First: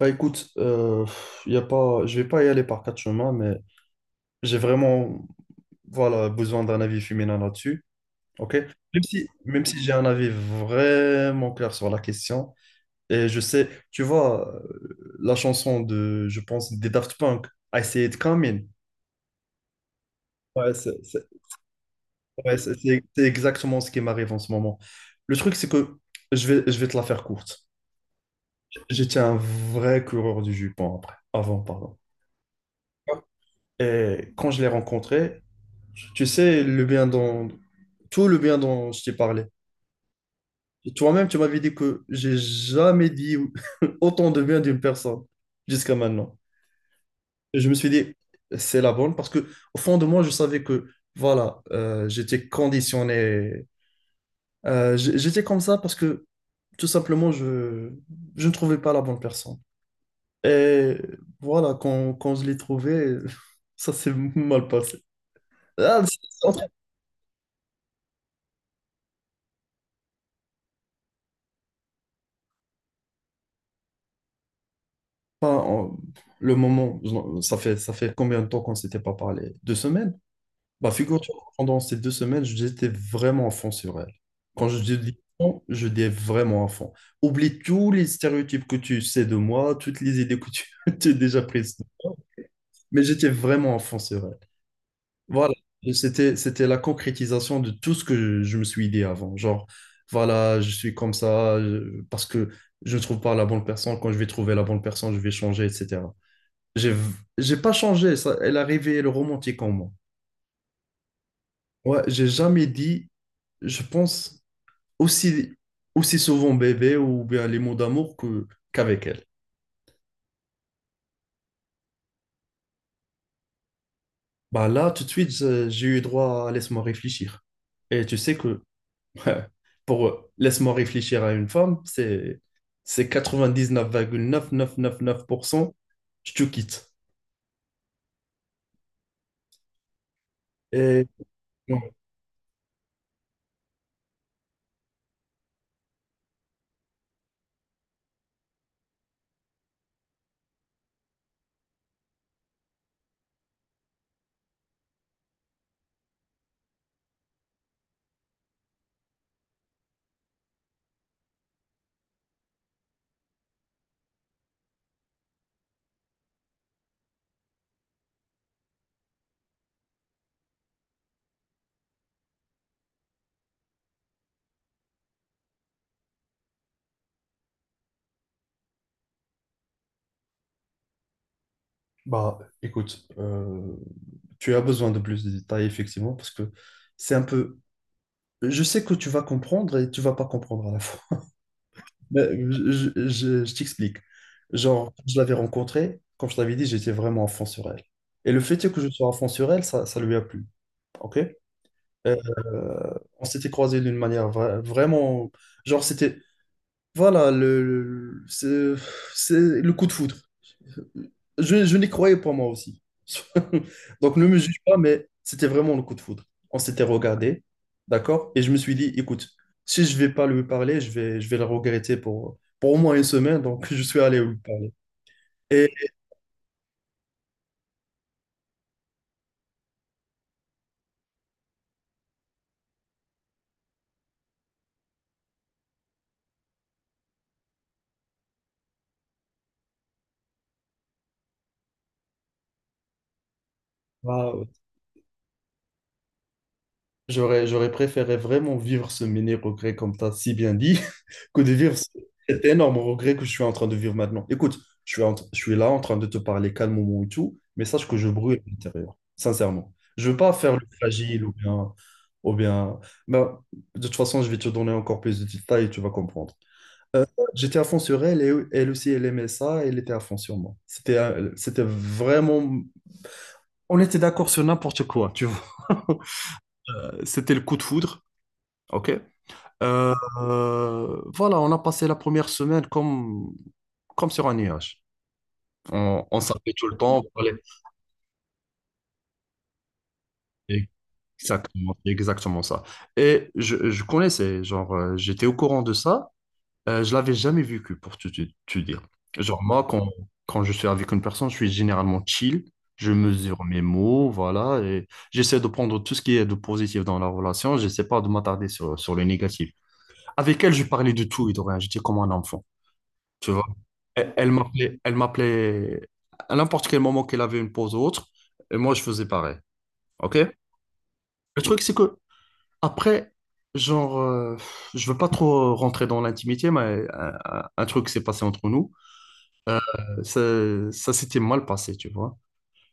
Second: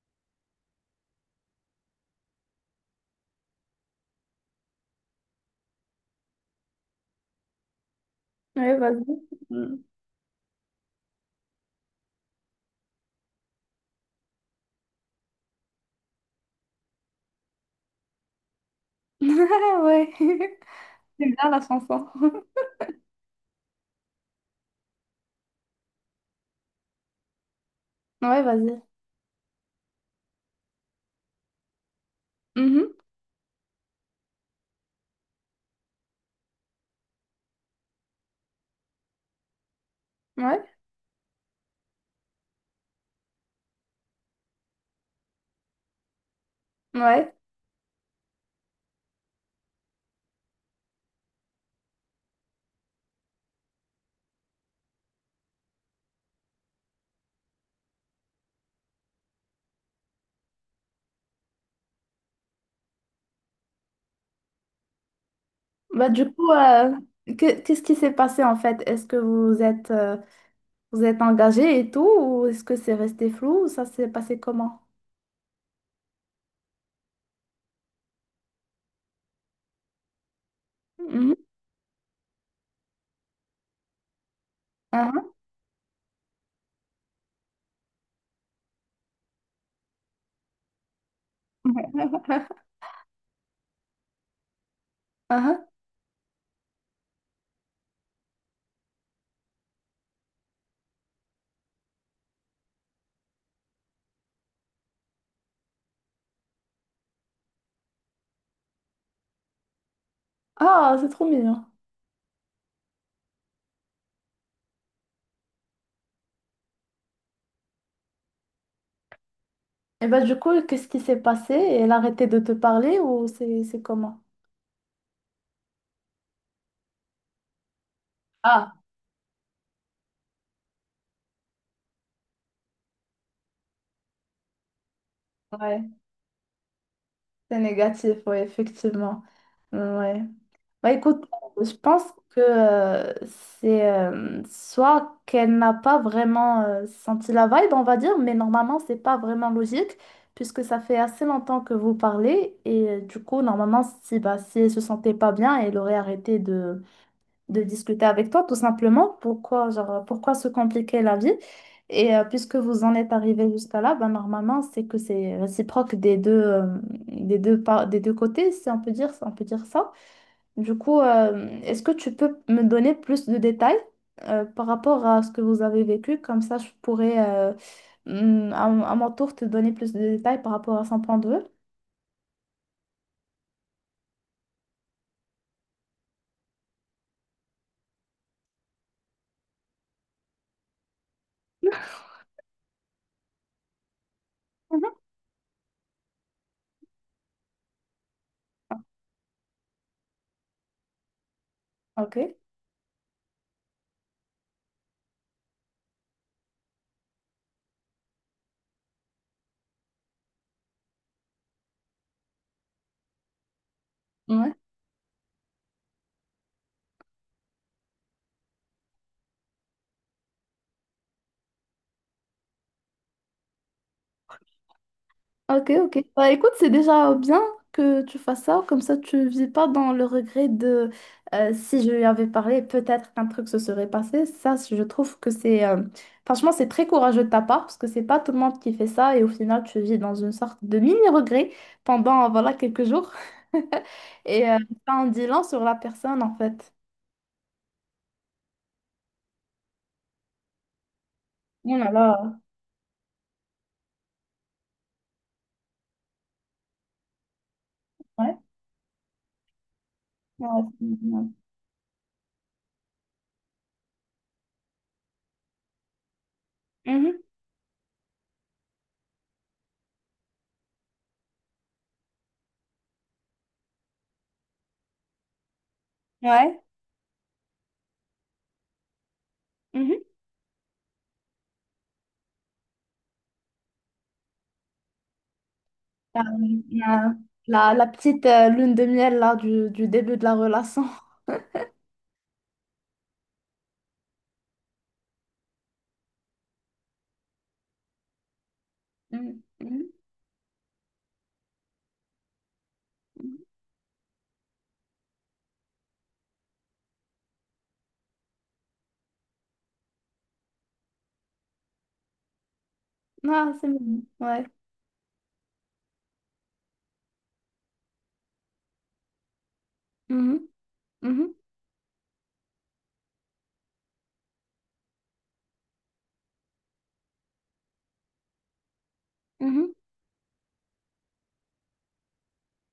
Bah écoute, y a pas, je vais pas y aller par quatre chemins, mais j'ai vraiment, voilà, besoin d'un avis féminin là-dessus. Ok. Ouais, Même vas-y. si, même Mm. si j'ai un avis vraiment clair sur la question, et je sais, tu vois, la chanson de, je pense, des Daft Punk, I See It Coming, Ah ouais. ouais, C'est bien la chanson. ouais, c'est exactement ce qui m'arrive en ce moment. Le truc, c'est que je vais te la faire courte. Ouais, vas-y. J'étais un vrai coureur du jupon après, avant, pardon. Mhm. Et quand je l'ai rencontré, tu sais, le bien dans tout le bien dont je t'ai parlé. Ouais. Toi-même, tu m'avais dit que j'ai jamais dit autant de bien d'une personne jusqu'à maintenant. Ouais. Et je me suis dit, c'est la bonne, parce que au fond de moi, je savais que voilà, j'étais conditionné. J'étais comme ça parce que tout simplement, je ne trouvais pas la bonne personne. Et voilà, quand je l'ai trouvée, ça s'est mal passé. Ah. Bah, du coup, qu'est-ce qui s'est passé en fait? Est-ce que vous êtes engagés et tout, ou est-ce que c'est resté flou, ou ça s'est passé comment? Enfin, le moment, ça fait combien de temps qu'on ne s'était pas parlé? 2 semaines? Bah, figure-toi Mhm. que pendant ces 2 semaines, j'étais vraiment à fond sur elle. Quand je dis Ah, à fond, je dis vraiment à fond. Oublie tous les stéréotypes que tu sais de moi, toutes les idées que tu tu as déjà prises de moi, ah. mais j'étais vraiment à fond sur elle. Ah, Voilà. ah. Et c'était la concrétisation de tout ce que je me suis dit avant. Genre, voilà, je suis comme ça, parce que je ne trouve pas la bonne personne. Quand je vais trouver la bonne personne, je vais changer, etc. J'ai, v- j'ai pas changé, ça, elle a réveillé le romantique en moi. Ah, c'est trop mignon. Ouais, j'ai jamais dit, je pense, aussi, aussi souvent bébé ou bien les mots d'amour qu'avec elle. Et bah, du coup, qu'est-ce qui s'est passé? Elle a arrêté de te parler ou c'est comment? Bah là, tout de suite, j'ai eu droit à laisse-moi réfléchir. Et tu sais que Ah, pour laisse-moi réfléchir à une femme, c'est 99,9999% ouais, je te quitte. c'est négatif, ouais, effectivement. Ouais. Bah, Et écoute, je non, pense que c'est soit qu'elle n'a pas vraiment senti la vibe, on va dire, mais normalement, c'est pas vraiment logique, puisque ça fait assez longtemps que vous parlez, et du coup, normalement, si, bah, si elle se sentait pas bien, elle aurait arrêté de discuter avec toi, tout simplement. Pourquoi, genre, pourquoi se compliquer la vie? Et puisque vous en êtes arrivé jusqu'à là, bah, normalement, c'est que c'est réciproque des deux, des deux côtés, si on peut dire, si on peut dire ça. Du coup, est-ce que tu peux me donner plus de détails par rapport à ce que vous avez vécu? Comme ça, je pourrais mm, à, à mon tour te donner plus de détails par rapport à son point de vue. bah écoute, tu as besoin de plus de détails, effectivement, parce que c'est un peu. Je sais que tu vas comprendre et tu vas pas comprendre à la fois. Mais je t'explique. Genre, Mhm. je l'avais rencontrée, comme je t'avais dit, j'étais vraiment à fond sur elle. Et le fait est que je sois à fond sur elle, ça lui a plu. OK? Euh, Ok. on s'était croisés d'une manière vraiment. Genre, c'était. Voilà, c'est le coup de foudre. Je n'y croyais pas moi aussi. Donc ne me Ouais. juge pas, mais c'était vraiment le coup de foudre. On s'était regardé, d'accord? Et je me suis dit, écoute, si je vais pas lui parler, je vais le regretter pour, au moins une semaine. Donc je suis allé lui parler. Et Ok, ok. Bah, écoute, c'est déjà bien que tu fasses ça, comme ça tu vis pas dans le regret de si je lui avais parlé, peut-être qu'un truc se serait passé. Ça, je trouve que c'est franchement, c'est très courageux de ta part parce que c'est pas tout le monde qui fait ça et au final, tu vis dans une sorte de mini-regret pendant voilà quelques jours. bah, Et ça en dit long sur la personne en fait. j'aurais préféré vraiment vivre ce mini regret, comme tu as si bien dit. Que de vivre Oh là là. cet énorme regret que je suis en train de vivre maintenant. Écoute, je suis là en train de te parler calmement et tout, mais sache que je Ouais. brûle à l'intérieur, sincèrement. Je veux pas Ouais. faire le C'est fragile bien. ou bien, ou bien. Ben, de toute façon, je vais te donner encore plus de détails et tu vas comprendre. Mhm. J'étais à fond sur elle et elle aussi, elle aimait ça, et elle était à fond sur moi. C'était vraiment. On était d'accord sur n'importe quoi, tu vois. Ouais. C'était le coup de foudre, ok? Euh, Mhm. Voilà, on a passé la première semaine comme, sur un nuage. On Euh, s'appelait tout le temps. Euh, la petite lune de miel là du début de la relation. Exactement, c'est exactement ça. Et je connaissais, genre, j'étais au courant de ça. Je l'avais jamais vécu, pour te dire. Genre, Mhm, moi, quand, mhm, je suis avec une personne, je suis généralement chill. Je mesure mes mots, voilà. Et j'essaie de prendre tout ce qui est de positif dans la relation. J'essaie pas de m'attarder sur le négatif. Avec elle, je parlais de tout et de rien. J'étais comme un enfant. Tu mhm. vois, Ah, c'est mignon. elle elle Ouais. m'appelait, elle m'appelait à n'importe quel moment qu'elle avait une pause ou autre, et moi je faisais pareil. OK? Mhm, mhm, Le truc, c'est que après, genre, je veux pas trop rentrer dans l'intimité, mais un truc s'est passé entre nous. Ça, ça s'était mal passé, tu vois.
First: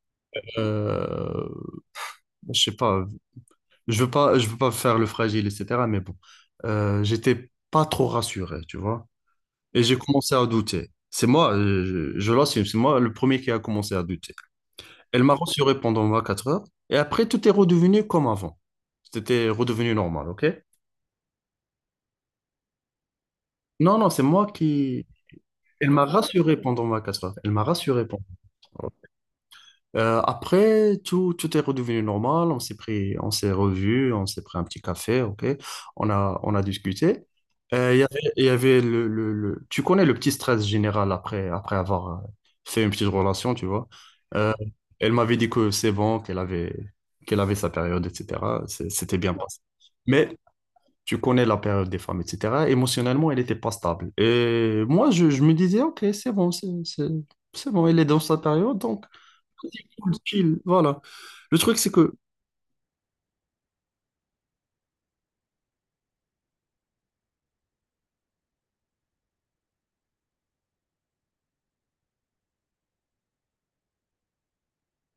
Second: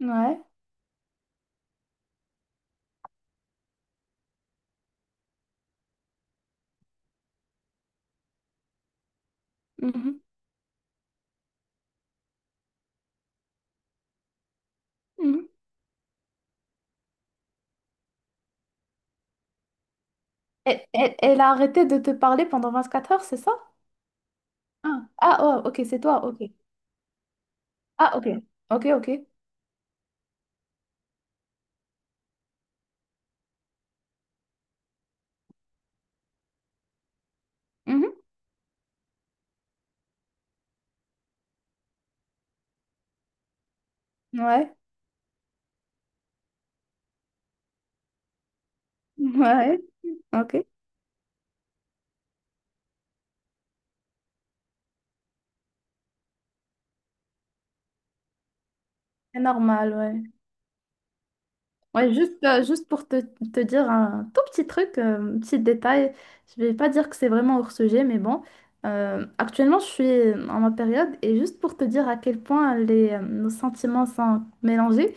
mhm. Ouais. Euh, je sais pas, je veux pas, je veux pas faire le fragile, etc. Mais bon, j'étais pas trop rassuré, tu vois. Et j'ai Mhm, commencé à douter. C'est moi, je l'assume, c'est moi le premier qui a commencé à douter. Elle m'a mhm. rassuré pendant 24 heures. Et après, tout est redevenu comme avant. C'était redevenu normal, ok? Elle a arrêté de te parler pendant 24 heures, c'est ça? Non, non, c'est moi qui... Ah, ah oh, ok, Elle c'est m'a toi, ok. rassuré pendant 24 heures. Elle m'a rassuré Ah, pendant... ok. Ok, ok. Après, tout est redevenu normal. On s'est pris, on s'est revus, on s'est pris un petit café, ok. On a discuté. Il y Mhm. avait, il y avait tu connais le petit stress général après, avoir fait une petite relation, tu vois. Euh, Ouais. Elle m'avait dit que c'est bon, qu'elle avait sa période, etc. C'était bien passé. Ouais, Mais ok. tu connais la période des femmes, etc. Émotionnellement, elle n'était pas stable. Et moi, je me disais, ok, c'est bon, c'est bon, elle est dans sa période, donc C'est normal, cool, ouais. chill, voilà. Le truc, c'est que Ouais, juste, juste pour te dire un tout petit truc, un petit détail, je vais pas dire que c'est vraiment hors sujet, mais bon, actuellement je suis en ma période et juste pour te dire à quel point les, nos sentiments sont mélangés,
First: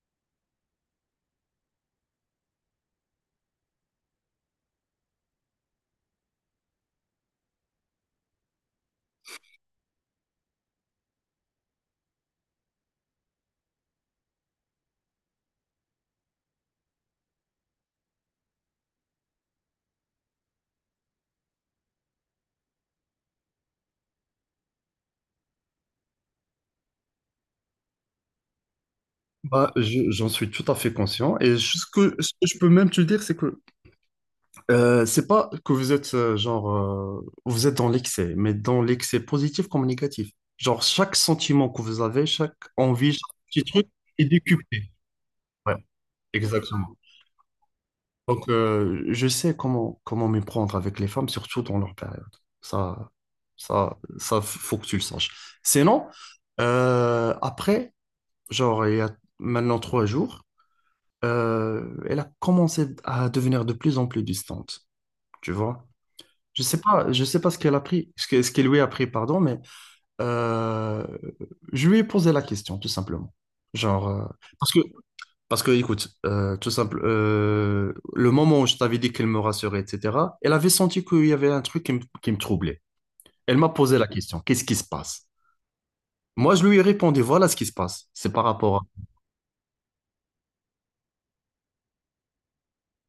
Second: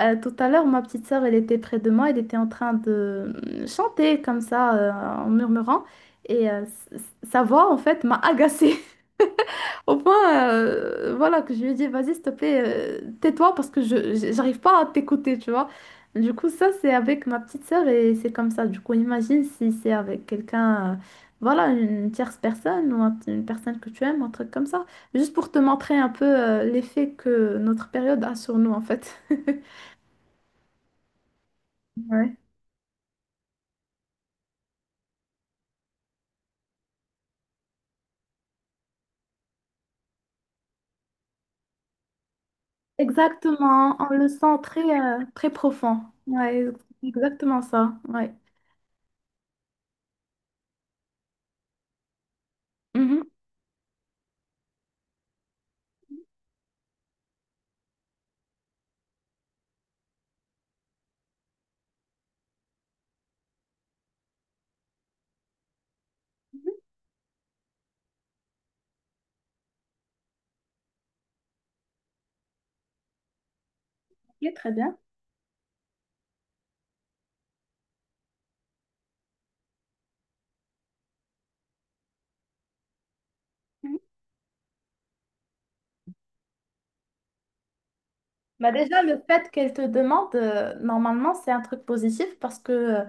tout à l'heure ma petite sœur elle était près de moi, elle était en train de chanter comme ça en murmurant et sa voix en fait m'a agacée. Au point, voilà, que je lui ai dit, vas-y, s'il te plaît, tais-toi parce que j'arrive pas à t'écouter, tu vois. Du coup, ça, c'est avec ma petite sœur et c'est comme ça. Du coup, imagine si c'est avec quelqu'un, voilà, une tierce personne ou une personne que tu aimes, un truc comme ça. Juste pour te montrer un peu, l'effet que notre période a sur nous, en fait. bah, j'en suis tout à fait conscient. Et ce que, ce Ouais. que je peux même te dire, c'est que c'est pas que vous êtes genre vous êtes dans l'excès, mais dans l'excès positif comme négatif. Genre chaque sentiment que vous avez, chaque envie, chaque petit truc Exactement, on est le sent très, décuplé. Très Ouais, profond. Ouais, exactement. exactement ça. Ouais. Donc je sais comment m'y prendre avec les femmes, surtout dans leur période. Ça, Mhm. ça, faut que tu le saches. Sinon, après. Genre, il y a maintenant 3 jours, elle a commencé à devenir de plus en plus distante, tu vois. Je sais pas ce qu'elle a pris, ce qu'elle lui a pris, pardon, mais euh, je lui ai posé la question, tout simplement. Genre, Ok, très parce que, bien. Écoute, tout simple, le moment où je t'avais dit qu'elle me rassurait, etc., elle avait senti qu'il y avait un truc qui me troublait. Elle m'a posé la question, qu'est-ce qui se passe? Moi, je lui ai répondu, voilà ce qui se passe. C'est par Bah rapport. déjà, le fait qu'elle te demande, normalement, c'est un truc positif parce que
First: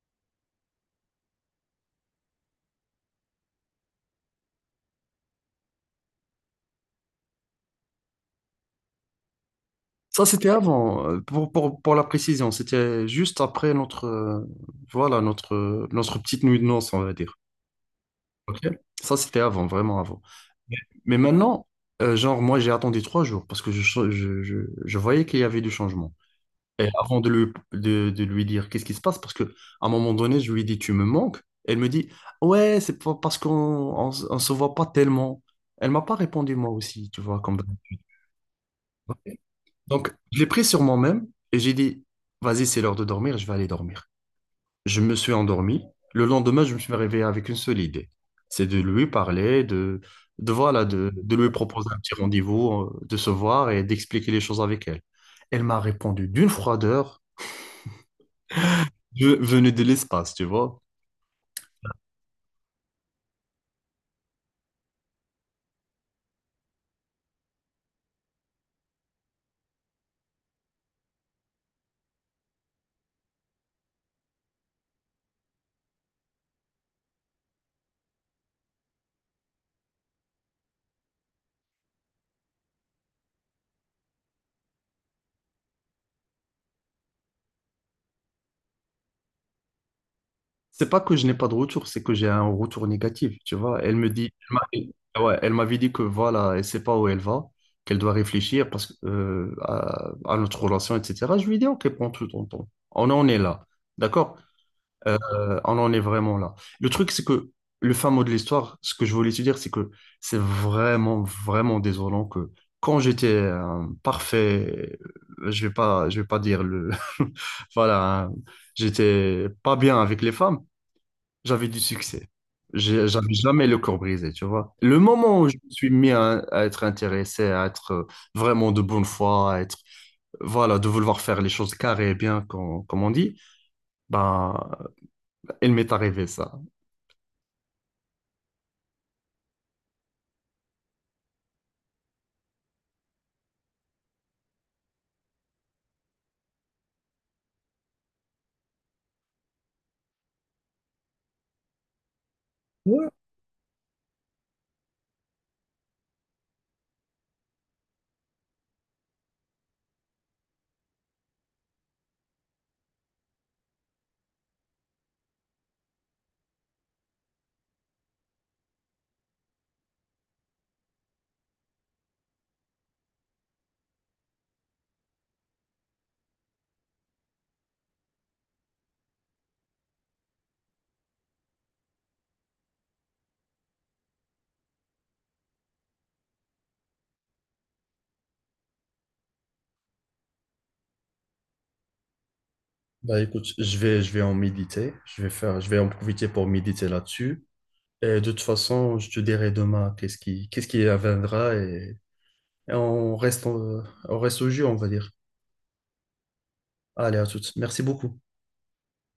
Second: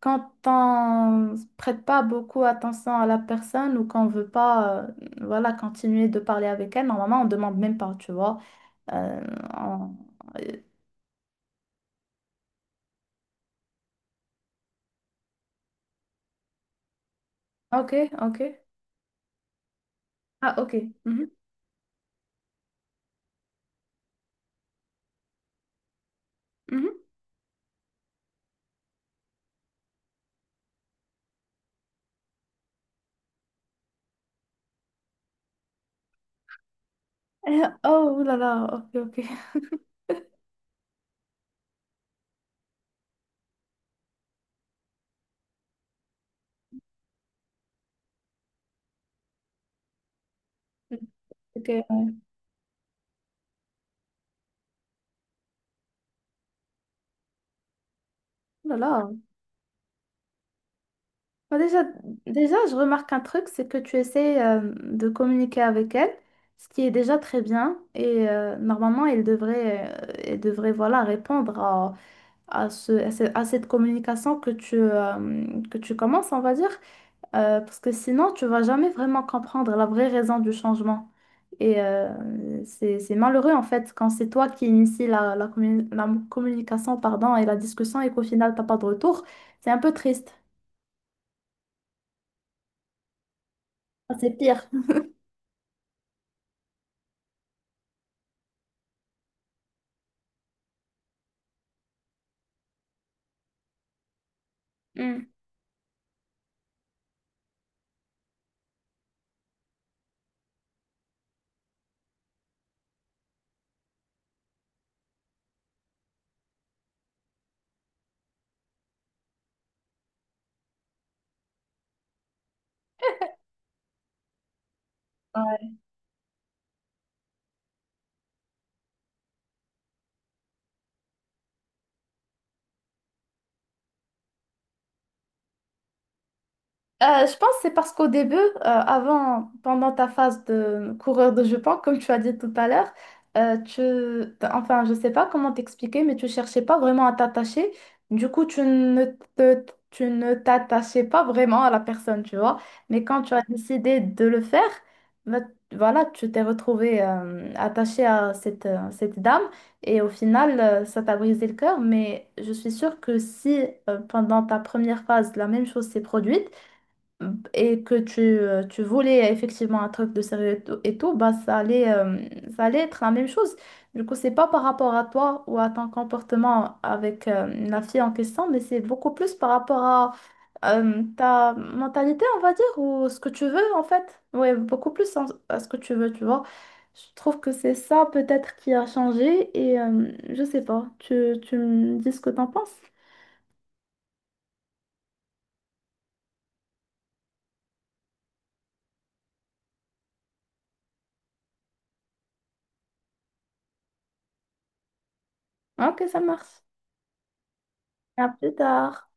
quand on prête pas beaucoup attention à la personne ou qu'on veut pas voilà, continuer de parler avec elle, normalement, on demande même pas, tu vois. Euh, on- Ça, c'était euh, avant, pour, pour la précision. C'était juste après notre, voilà, notre, notre petite nuit de noces, on va dire. Ok, ok. Ok. Ça, c'était avant, vraiment avant. Ah, ok. Mais Mhm, maintenant, genre, moi, j'ai attendu 3 jours parce que je, je, je voyais qu'il y avait du changement. Et mhm. avant de lui dire qu'est-ce qui se passe, parce que à un moment donné, je lui dis, tu me manques. Elle me dit, ouais, c'est pas parce on se voit pas tellement. Elle m'a pas répondu, moi aussi, tu vois, comme... Oh, là là, ok, ok. Donc, je l'ai pris sur moi-même et j'ai dit, vas-y, c'est l'heure de dormir, je vais aller dormir. Je me suis endormi. Le lendemain, je me suis réveillé avec une seule idée. C'est de lui parler, voilà, de, lui Ok, proposer un oh petit rendez-vous, de se voir et d'expliquer les choses avec elle. Elle m'a répondu d'une froideur là là. Venue de l'espace, tu vois. Bah, déjà, je remarque un truc, c'est que tu essaies de communiquer avec elle, ce qui est déjà très bien. Et normalement, elle devrait voilà, répondre à cette communication que tu commences, on va dire. Parce que sinon, tu vas jamais vraiment comprendre la vraie raison du changement. Et c'est malheureux, en fait, quand c'est toi qui initie la communication, pardon, et la discussion et qu'au final, t'as pas de retour. C'est un peu triste. C'est pas que je n'ai pas de retour, c'est que j'ai un retour négatif, tu vois. Elle me Ah, dit, c'est pire. elle ouais, elle m'avait dit que voilà, elle sait pas où elle va, qu'elle doit réfléchir parce que, à notre relation, etc. Je lui ai dit, ok, prends tout ton temps. On en est là, d'accord? Euh, on en est vraiment là. Le truc, c'est que le fin mot de l'histoire, ce que je voulais te dire, c'est que c'est vraiment, vraiment désolant que quand j'étais un parfait, je vais pas dire le, voilà, hein, j'étais pas bien avec les femmes. J'avais du succès. J'avais jamais le corps brisé, tu vois. Le moment où je Ouais. me suis mis à, être intéressé, à être vraiment de bonne foi, à être, voilà, de vouloir faire les choses carrées et bien, comme, on dit, ben, il m'est arrivé ça. Je pense que c'est parce qu'au début, avant, pendant ta phase de coureur de jupon, comme tu as dit tout à l'heure, enfin, je sais pas comment t'expliquer, mais tu cherchais pas vraiment à t'attacher. Du coup, te- tu ne t'attachais pas vraiment à la personne, tu vois. Mais Ouais. quand tu as décidé de le faire, ben, voilà, tu t'es retrouvé attaché à cette, cette dame et au final, ça t'a brisé le cœur. Mais je suis sûre que si pendant ta première phase, la même chose s'est produite, et que tu voulais effectivement un truc de sérieux et tout, bah, ça allait être la même chose. Du coup, c'est pas par rapport à toi ou à ton comportement avec la fille en question, mais c'est beaucoup plus par rapport à ta mentalité, on va dire, ou ce que tu veux en fait. Ouais, beaucoup plus à ce que tu veux, tu vois. Je trouve que c'est ça peut-être qui a changé et je sais pas, tu me dis ce que t'en penses. Bah écoute, je vais en méditer, je vais en profiter pour méditer là-dessus. Et de toute façon, je te dirai demain qu'est-ce qui adviendra et on on reste au jeu, on va dire. Ok, ça marche. Allez, à toutes. Merci beaucoup. À plus tard.